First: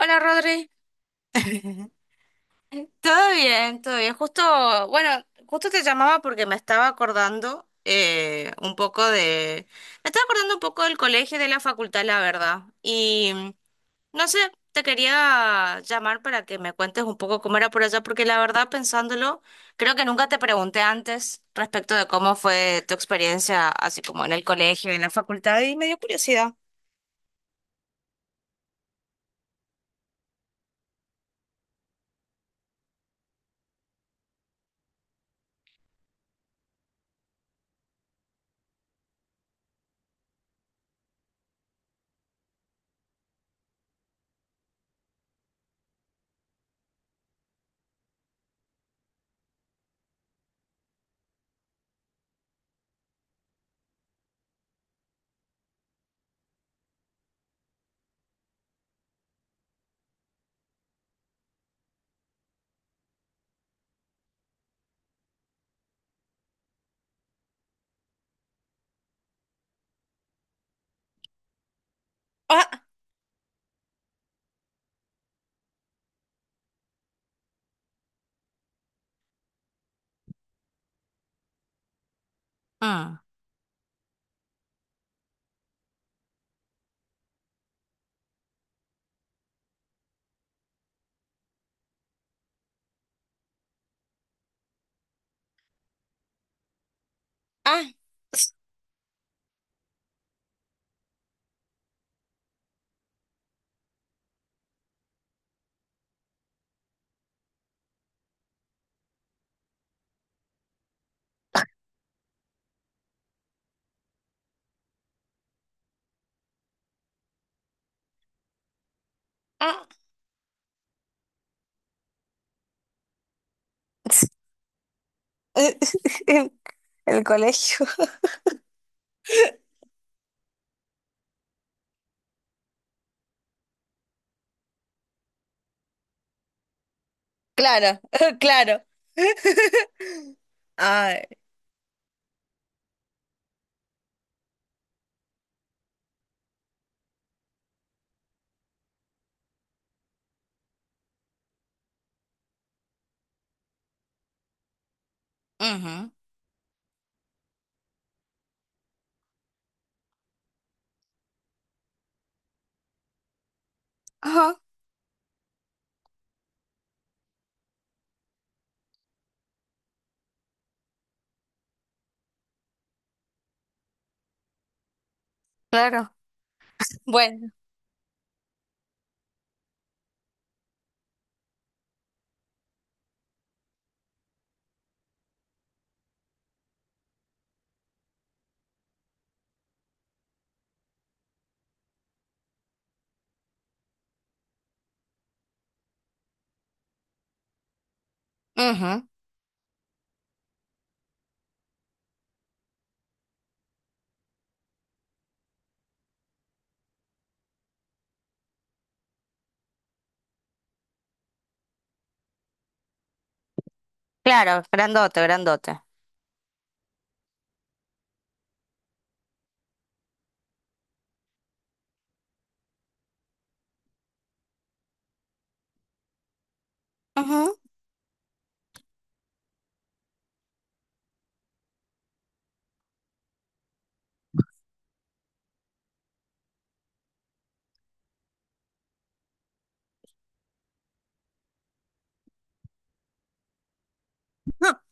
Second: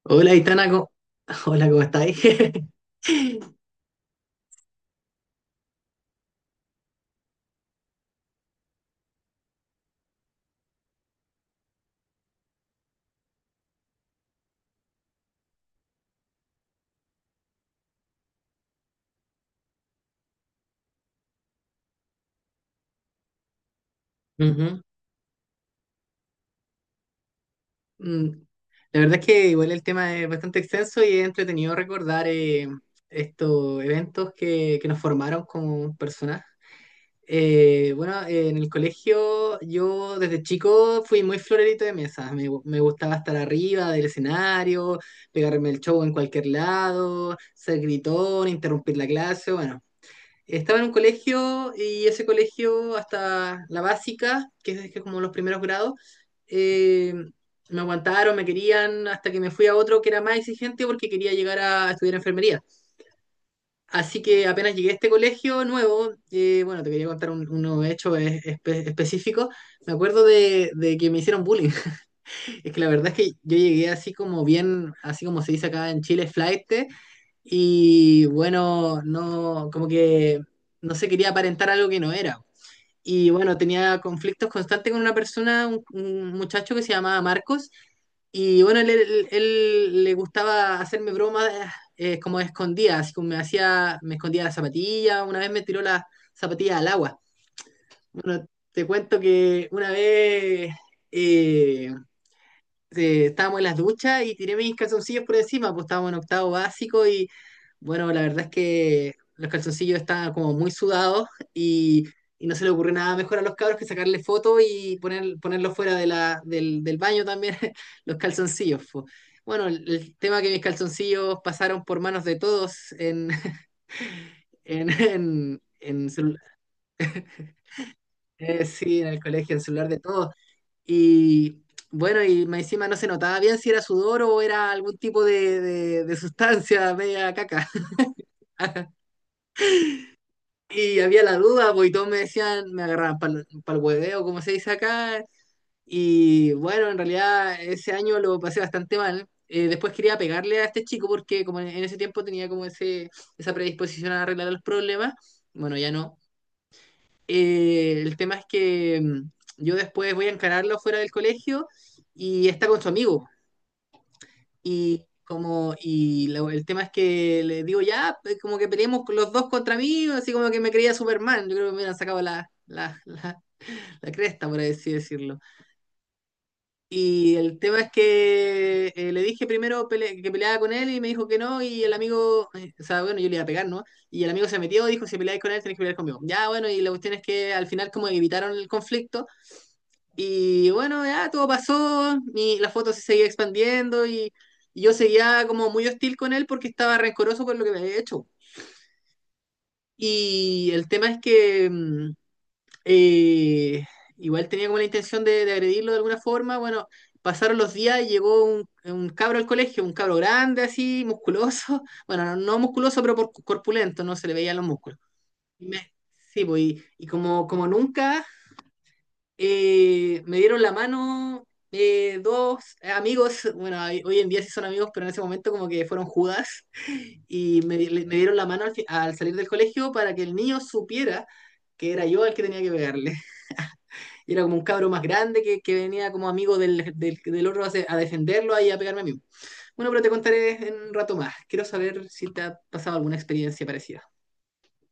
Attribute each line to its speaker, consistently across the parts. Speaker 1: Hola
Speaker 2: Hola,
Speaker 1: Rodri,
Speaker 2: Itana, ¿cómo- Hola, ¿cómo estáis?
Speaker 1: todo bien, todo bien. Justo, bueno, justo te llamaba porque me estaba acordando un poco de, me estaba acordando un poco del colegio y de la facultad, la verdad. No sé, te quería llamar para que me cuentes un poco cómo era por allá, porque la verdad, pensándolo, creo que nunca te pregunté antes respecto de cómo fue tu experiencia, así como en el
Speaker 2: Ujú.
Speaker 1: colegio y en la facultad, y me dio curiosidad.
Speaker 2: Mm, La verdad es que igual el tema es bastante extenso y es entretenido recordar estos eventos que nos formaron como personas. Bueno, en el colegio, yo desde chico fui muy florerito de mesa. Me gustaba estar arriba del escenario, pegarme el show en cualquier lado, ser gritón, interrumpir la clase, bueno. Estaba en un colegio y ese colegio hasta la básica, que es como los primeros grados, eh, me aguantaron, me querían, hasta que me fui a otro que era más exigente porque quería llegar a estudiar enfermería. Así que apenas llegué a este colegio nuevo, bueno, te quería contar uno hecho específico, me acuerdo de que me hicieron bullying. Es que
Speaker 1: Ah,
Speaker 2: la verdad es que yo llegué así como bien, así como se dice acá en Chile, flaite, y bueno, no, como que no se quería aparentar algo que no era.
Speaker 1: ah,
Speaker 2: Y bueno, tenía conflictos constantes con una persona, un muchacho que se llamaba Marcos. Y bueno, él le gustaba hacerme bromas como escondidas, así como me hacía, me escondía la zapatilla, una vez me tiró la zapatilla al agua.
Speaker 1: ah,
Speaker 2: Bueno, te cuento que una vez, eh, estábamos en las duchas y tiré mis calzoncillos por encima, pues estábamos en octavo básico y bueno, la verdad es que los calzoncillos estaban como muy sudados y, y no se le ocurrió nada mejor a los cabros que sacarle foto y ponerlos fuera de del baño también, los calzoncillos. Po. Bueno,
Speaker 1: ah.
Speaker 2: el tema que mis calzoncillos pasaron por manos de todos en, en
Speaker 1: El colegio.
Speaker 2: sí, en el colegio, en el celular de todos. Y bueno, y más encima no se notaba bien si era sudor o era algún tipo de sustancia media caca.
Speaker 1: Claro, claro.
Speaker 2: Y
Speaker 1: Ay.
Speaker 2: había la duda, pues, y todos me decían, me agarraban para el hueveo, como se dice acá. Y bueno, en realidad ese año lo pasé bastante mal. Después quería pegarle a este chico porque como en ese tiempo tenía como ese, esa predisposición a arreglar los problemas. Bueno, ya
Speaker 1: Ujú.
Speaker 2: no. El tema es que yo después voy a encararlo fuera del colegio y está con su amigo.
Speaker 1: Ajá,
Speaker 2: El tema es que le digo, ya, pues, como que peleemos los dos contra mí, así como que me creía Superman. Yo creo que me han sacado la cresta, por así decirlo.
Speaker 1: claro.
Speaker 2: Y
Speaker 1: Bueno,
Speaker 2: el tema es que le dije primero que peleaba con él y me dijo que no, y el amigo, bueno, yo le iba a pegar, ¿no? Y el amigo se metió, dijo, si peleáis con él, tenéis que pelear conmigo. Ya, bueno, y la cuestión es que al final como evitaron el conflicto. Y bueno, ya todo pasó, la foto se seguía expandiendo y yo seguía como muy hostil con él porque estaba rencoroso por lo que me había hecho.
Speaker 1: ujú.
Speaker 2: Y el tema es que eh, igual tenía como la intención de agredirlo de alguna forma. Bueno, pasaron los días y llegó un cabro al colegio, un cabro grande así, musculoso. Bueno, no, no musculoso, corpulento, no se le veían
Speaker 1: Claro,
Speaker 2: los músculos.
Speaker 1: grandote,
Speaker 2: Y
Speaker 1: grandote.
Speaker 2: me- sí, pues, y como, como nunca me dieron la mano dos amigos, bueno, hoy en día sí son amigos, pero en ese momento como que fueron Judas,
Speaker 1: Ajá.
Speaker 2: y me dieron la mano al salir del colegio para que el niño supiera que era yo el que tenía que pegarle. Y era como un cabro más grande que venía como amigo del otro a defenderlo y a pegarme a mí. Bueno, pero te contaré en un rato más. Quiero saber si te ha pasado alguna experiencia parecida.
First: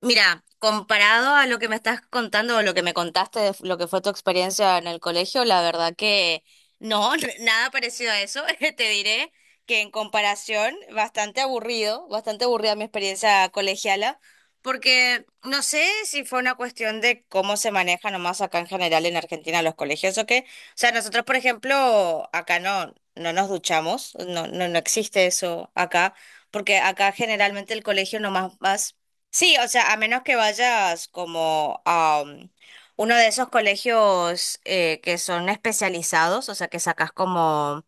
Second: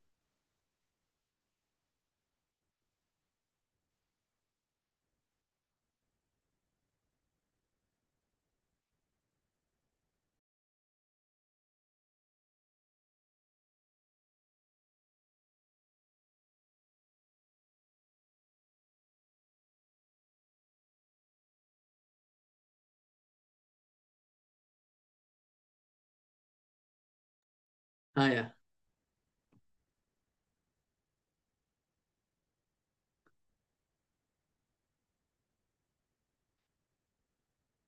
Speaker 1: Mira, comparado a lo que me estás contando o lo que me contaste de lo que fue tu experiencia en el colegio, la verdad que no, nada parecido a eso. Te diré que en comparación, bastante aburrido, bastante aburrida mi experiencia colegiala, porque no sé si fue una cuestión de cómo se maneja nomás acá en general en Argentina los colegios o qué. O sea, nosotros, por ejemplo, acá no, no nos duchamos, no, no, no existe eso acá. Porque acá generalmente el colegio
Speaker 2: Ah, ya.
Speaker 1: nomás vas. Sí, o sea, a menos que vayas como a uno de esos colegios que son especializados, o sea, que sacas como,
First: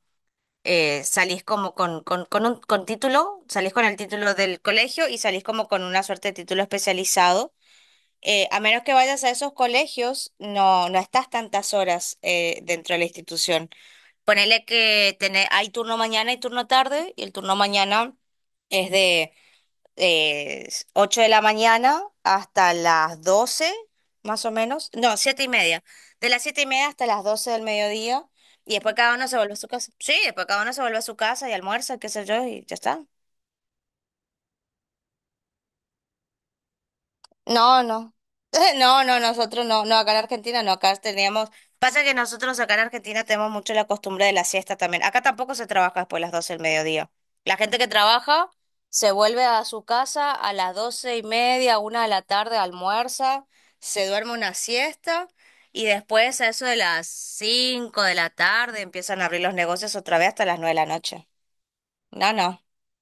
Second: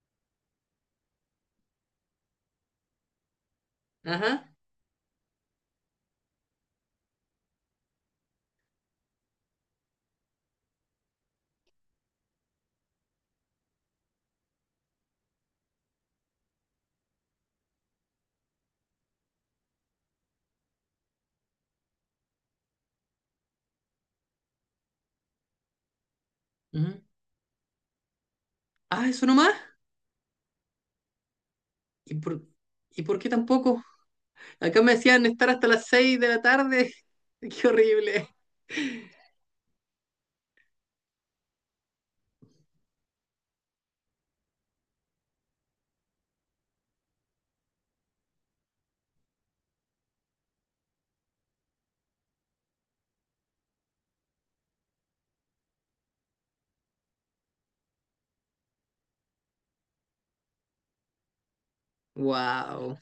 Speaker 1: salís como con un con título, salís con el título
Speaker 2: Ajá.
Speaker 1: del colegio y salís como con una suerte de título especializado. A menos que vayas a esos colegios, no, no estás tantas horas dentro de la institución. Ponele que hay turno mañana y turno tarde, y el turno mañana es de eh, 8 de la mañana hasta las 12 más o menos. No, 7 y media. De las 7 y media
Speaker 2: Ujú.
Speaker 1: hasta las 12 del mediodía. Y después
Speaker 2: Ah,
Speaker 1: cada
Speaker 2: ¿eso
Speaker 1: uno se vuelve
Speaker 2: nomás?
Speaker 1: a su casa. Sí, después cada uno se vuelve a su casa y almuerza, qué
Speaker 2: ¿Y
Speaker 1: sé
Speaker 2: por,
Speaker 1: yo, y ya
Speaker 2: ¿Y
Speaker 1: está.
Speaker 2: por qué tampoco? Acá me decían estar hasta las 6 de la tarde. Qué
Speaker 1: No, no.
Speaker 2: horrible.
Speaker 1: No, no, nosotros no, no, acá en Argentina no, acá teníamos, pasa que nosotros acá en Argentina tenemos mucho la costumbre de la siesta también. Acá tampoco se trabaja después de las 12 del mediodía. La gente que trabaja se vuelve a su casa a las doce y media, una de la tarde, almuerza, se duerme una siesta y después a eso de las 5 de la tarde empiezan a abrir los negocios otra vez hasta las 9 de la noche. No, no.
Speaker 2: Wow.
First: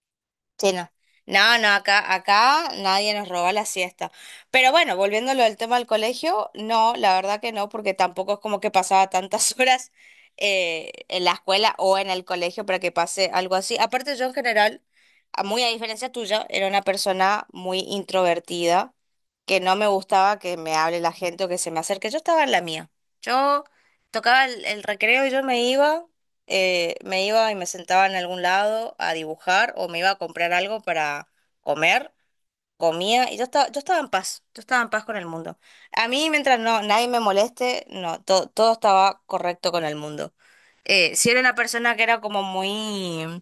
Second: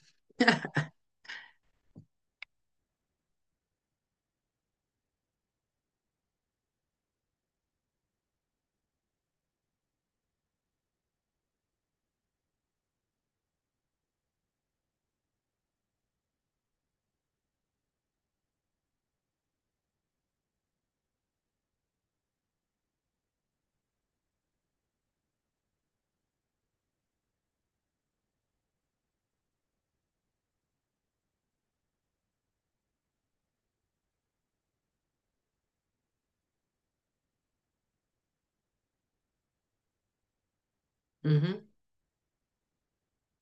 Speaker 1: Sí, no. No, no, acá, acá nadie nos roba la siesta. Pero bueno, volviéndolo a tema del colegio, no, la verdad que no, porque tampoco es como que pasaba tantas horas en la escuela o en el colegio para que pase algo así. Aparte, yo en general, muy a diferencia tuya, era una persona muy introvertida, que no me gustaba que me hable la gente o que se me acerque. Yo estaba en la mía. Yo tocaba el recreo y yo me iba y me sentaba en algún lado a dibujar o me iba a comprar algo para comer, comía y yo estaba en paz, yo estaba en paz con el mundo. A mí, mientras no, nadie me moleste, no, todo estaba correcto con el mundo. Si era una
Speaker 2: Ujú.
Speaker 1: persona que era como muy,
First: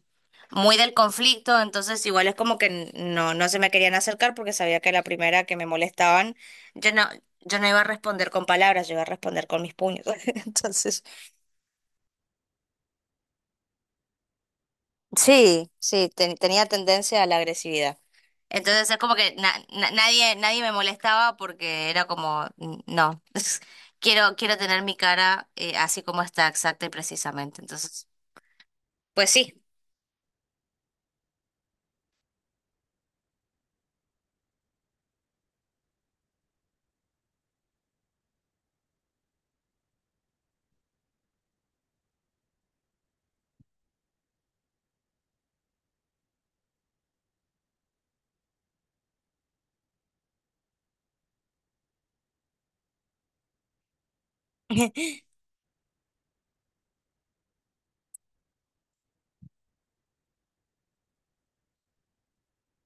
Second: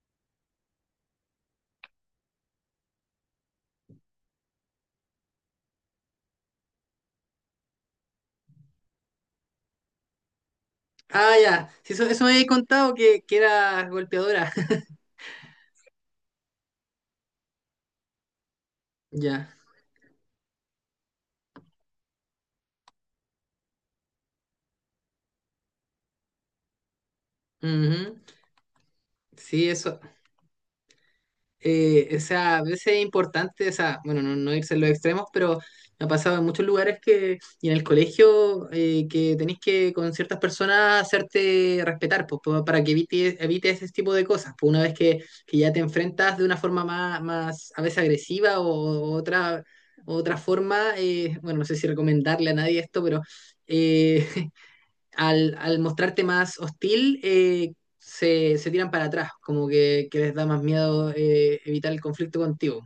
Speaker 1: muy del conflicto, entonces igual es como que no, no se me querían acercar porque sabía que la primera que me molestaban, yo no, yo no iba a responder con palabras, yo iba a responder con mis puños. Entonces...
Speaker 2: Ah, ya. Sí, eso me habéis contado que era golpeadora.
Speaker 1: Sí, sí, tenía tendencia a la agresividad. Entonces es como que
Speaker 2: Ya.
Speaker 1: nadie, nadie me molestaba porque era como, "Mm, no, quiero, quiero tener mi cara así como está, exacta y precisamente. Entonces,
Speaker 2: Ujú.
Speaker 1: pues sí,
Speaker 2: Sí, eso, a veces es importante, o sea, bueno, no, no irse a los extremos, pero me ha pasado en muchos lugares que, y en el colegio, que tenés que con ciertas personas hacerte respetar, pues, para que evite ese tipo de cosas. Pues una vez que ya te enfrentas de una forma más a veces agresiva o otra, otra forma, bueno, no sé si recomendarle a nadie esto, pero... eh, al mostrarte más hostil, se tiran para atrás, como que les da más miedo evitar el conflicto contigo.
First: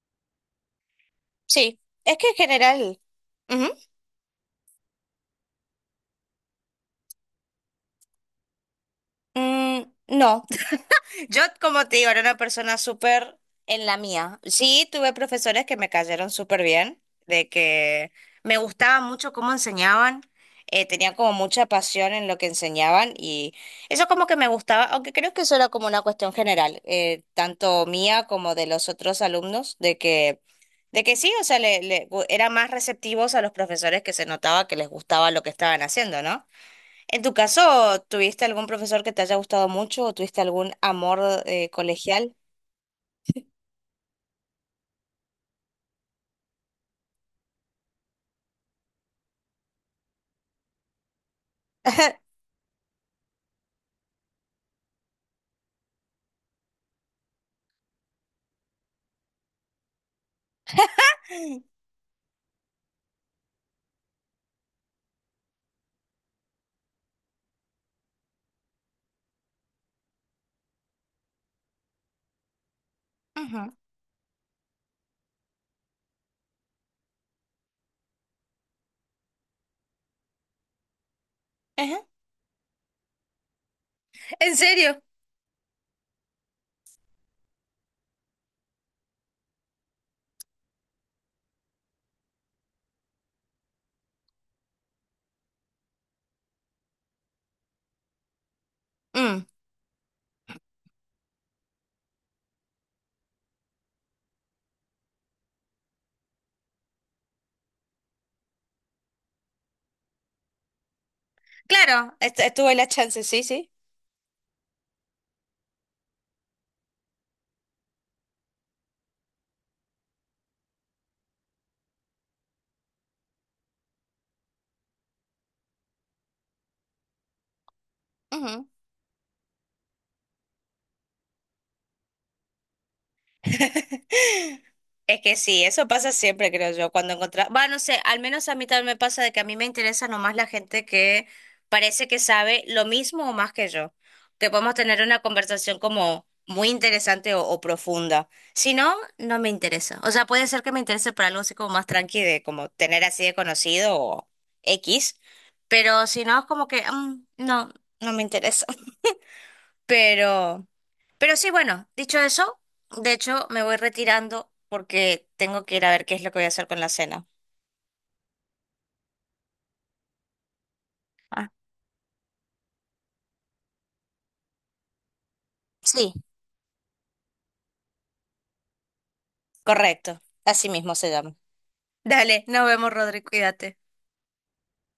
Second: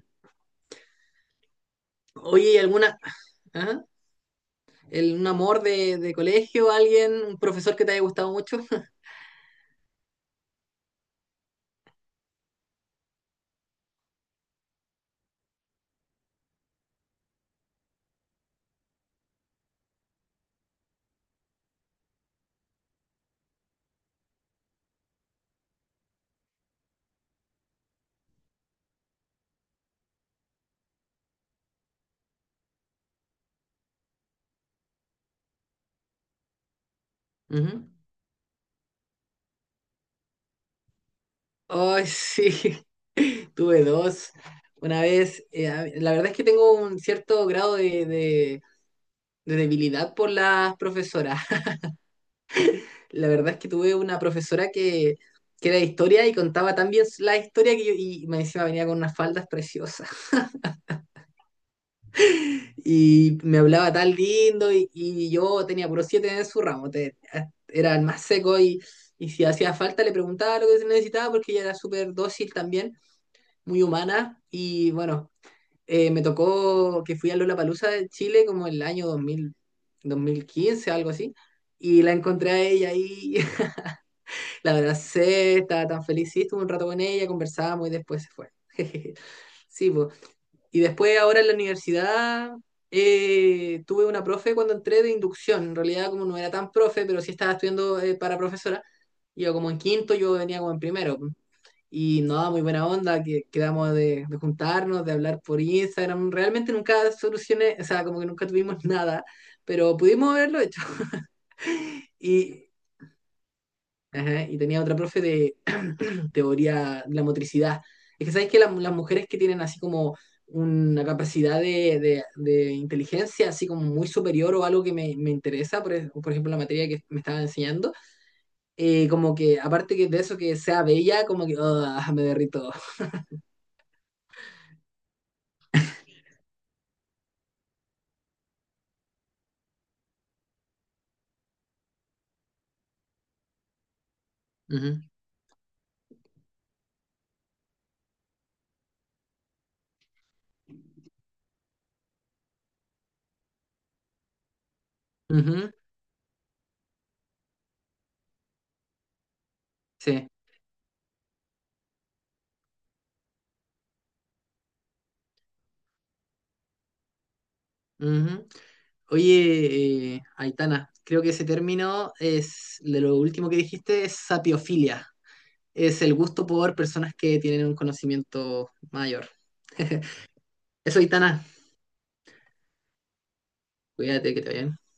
Speaker 1: sí, es que en
Speaker 2: Oye, ¿y alguna...
Speaker 1: general, ujú,
Speaker 2: ¿Ah? Un amor de colegio, alguien, un profesor que te haya gustado mucho.
Speaker 1: mm, no. Yo, como te digo, era una persona súper en la mía. Sí, tuve profesores que me cayeron súper bien, de que me gustaba mucho cómo enseñaban, tenían como mucha pasión en lo que enseñaban y eso como que me gustaba, aunque creo que eso era como una cuestión general, tanto mía como de los otros alumnos, de que sí, o sea, le, eran más receptivos a los profesores que se notaba que les gustaba lo que estaban haciendo, ¿no? En tu
Speaker 2: Ujú.
Speaker 1: caso, ¿tuviste algún profesor que te haya gustado mucho o tuviste algún amor
Speaker 2: Ay,
Speaker 1: colegial?
Speaker 2: sí, tuve dos. Una vez, la verdad es que tengo un cierto grado de debilidad por las profesoras. La verdad es que tuve una profesora que era de historia y contaba tan bien la historia que yo, y me decía, venía con unas faldas preciosas.
Speaker 1: Ujú,
Speaker 2: Y me hablaba tan lindo y yo tenía puro siete en su ramo, era el más seco y si hacía falta le preguntaba lo que se necesitaba porque ella era súper dócil también, muy humana. Y bueno, me tocó que fui a Lollapalooza de Chile como el año 2000, 2015, algo así, y
Speaker 1: ujú.
Speaker 2: la encontré a ella ahí.
Speaker 1: ¿En
Speaker 2: La
Speaker 1: serio?
Speaker 2: abracé, estaba tan feliz, sí, estuve un rato con ella, conversábamos y después se fue. Sí, pues. Y después ahora en la universidad tuve una profe cuando entré de inducción. En realidad como no era tan profe, pero sí estaba estudiando para profesora.
Speaker 1: Mm,
Speaker 2: Iba como en quinto, yo venía como en primero. Y no, muy buena onda, que quedamos de juntarnos, de hablar por Instagram. Realmente nunca solucioné, o sea, como que nunca tuvimos nada, pero pudimos haberlo hecho.
Speaker 1: claro.
Speaker 2: Y,
Speaker 1: Estuve la chance, sí, sí.
Speaker 2: ajá, y tenía otra profe de teoría de la motricidad. Es que sabéis que las mujeres que tienen así como una capacidad de inteligencia así como muy superior o algo que me interesa, por ejemplo la materia que me estaba enseñando, como que aparte que de eso que sea bella, como que ah, me derrito.
Speaker 1: Es que sí, eso pasa siempre, creo yo, cuando encontrás, va, no sé, al menos a mí también me pasa de que a mí me interesa nomás la gente que parece que sabe lo mismo o más que yo, que podemos
Speaker 2: Ujú,
Speaker 1: tener una conversación como muy interesante o profunda. Si no, no me interesa. O sea, puede ser que me interese por algo así como más tranqui de como tener así de conocido o X,
Speaker 2: ujú,
Speaker 1: pero si no, es como que no, no me interesa.
Speaker 2: sí.
Speaker 1: Pero, pero sí, bueno, dicho eso, de hecho me voy retirando porque tengo que ir a ver qué es lo que voy a hacer con la cena.
Speaker 2: Ujú. Oye, Aitana, creo que ese
Speaker 1: Ah,
Speaker 2: término es de lo último que dijiste, es sapiofilia. Es
Speaker 1: sí,
Speaker 2: el gusto por personas que tienen un conocimiento mayor.
Speaker 1: correcto. Así mismo
Speaker 2: Eso,
Speaker 1: se llama.
Speaker 2: Itana,
Speaker 1: Dale, nos vemos, Rodri, cuídate.
Speaker 2: cuídate, que te vaya bien.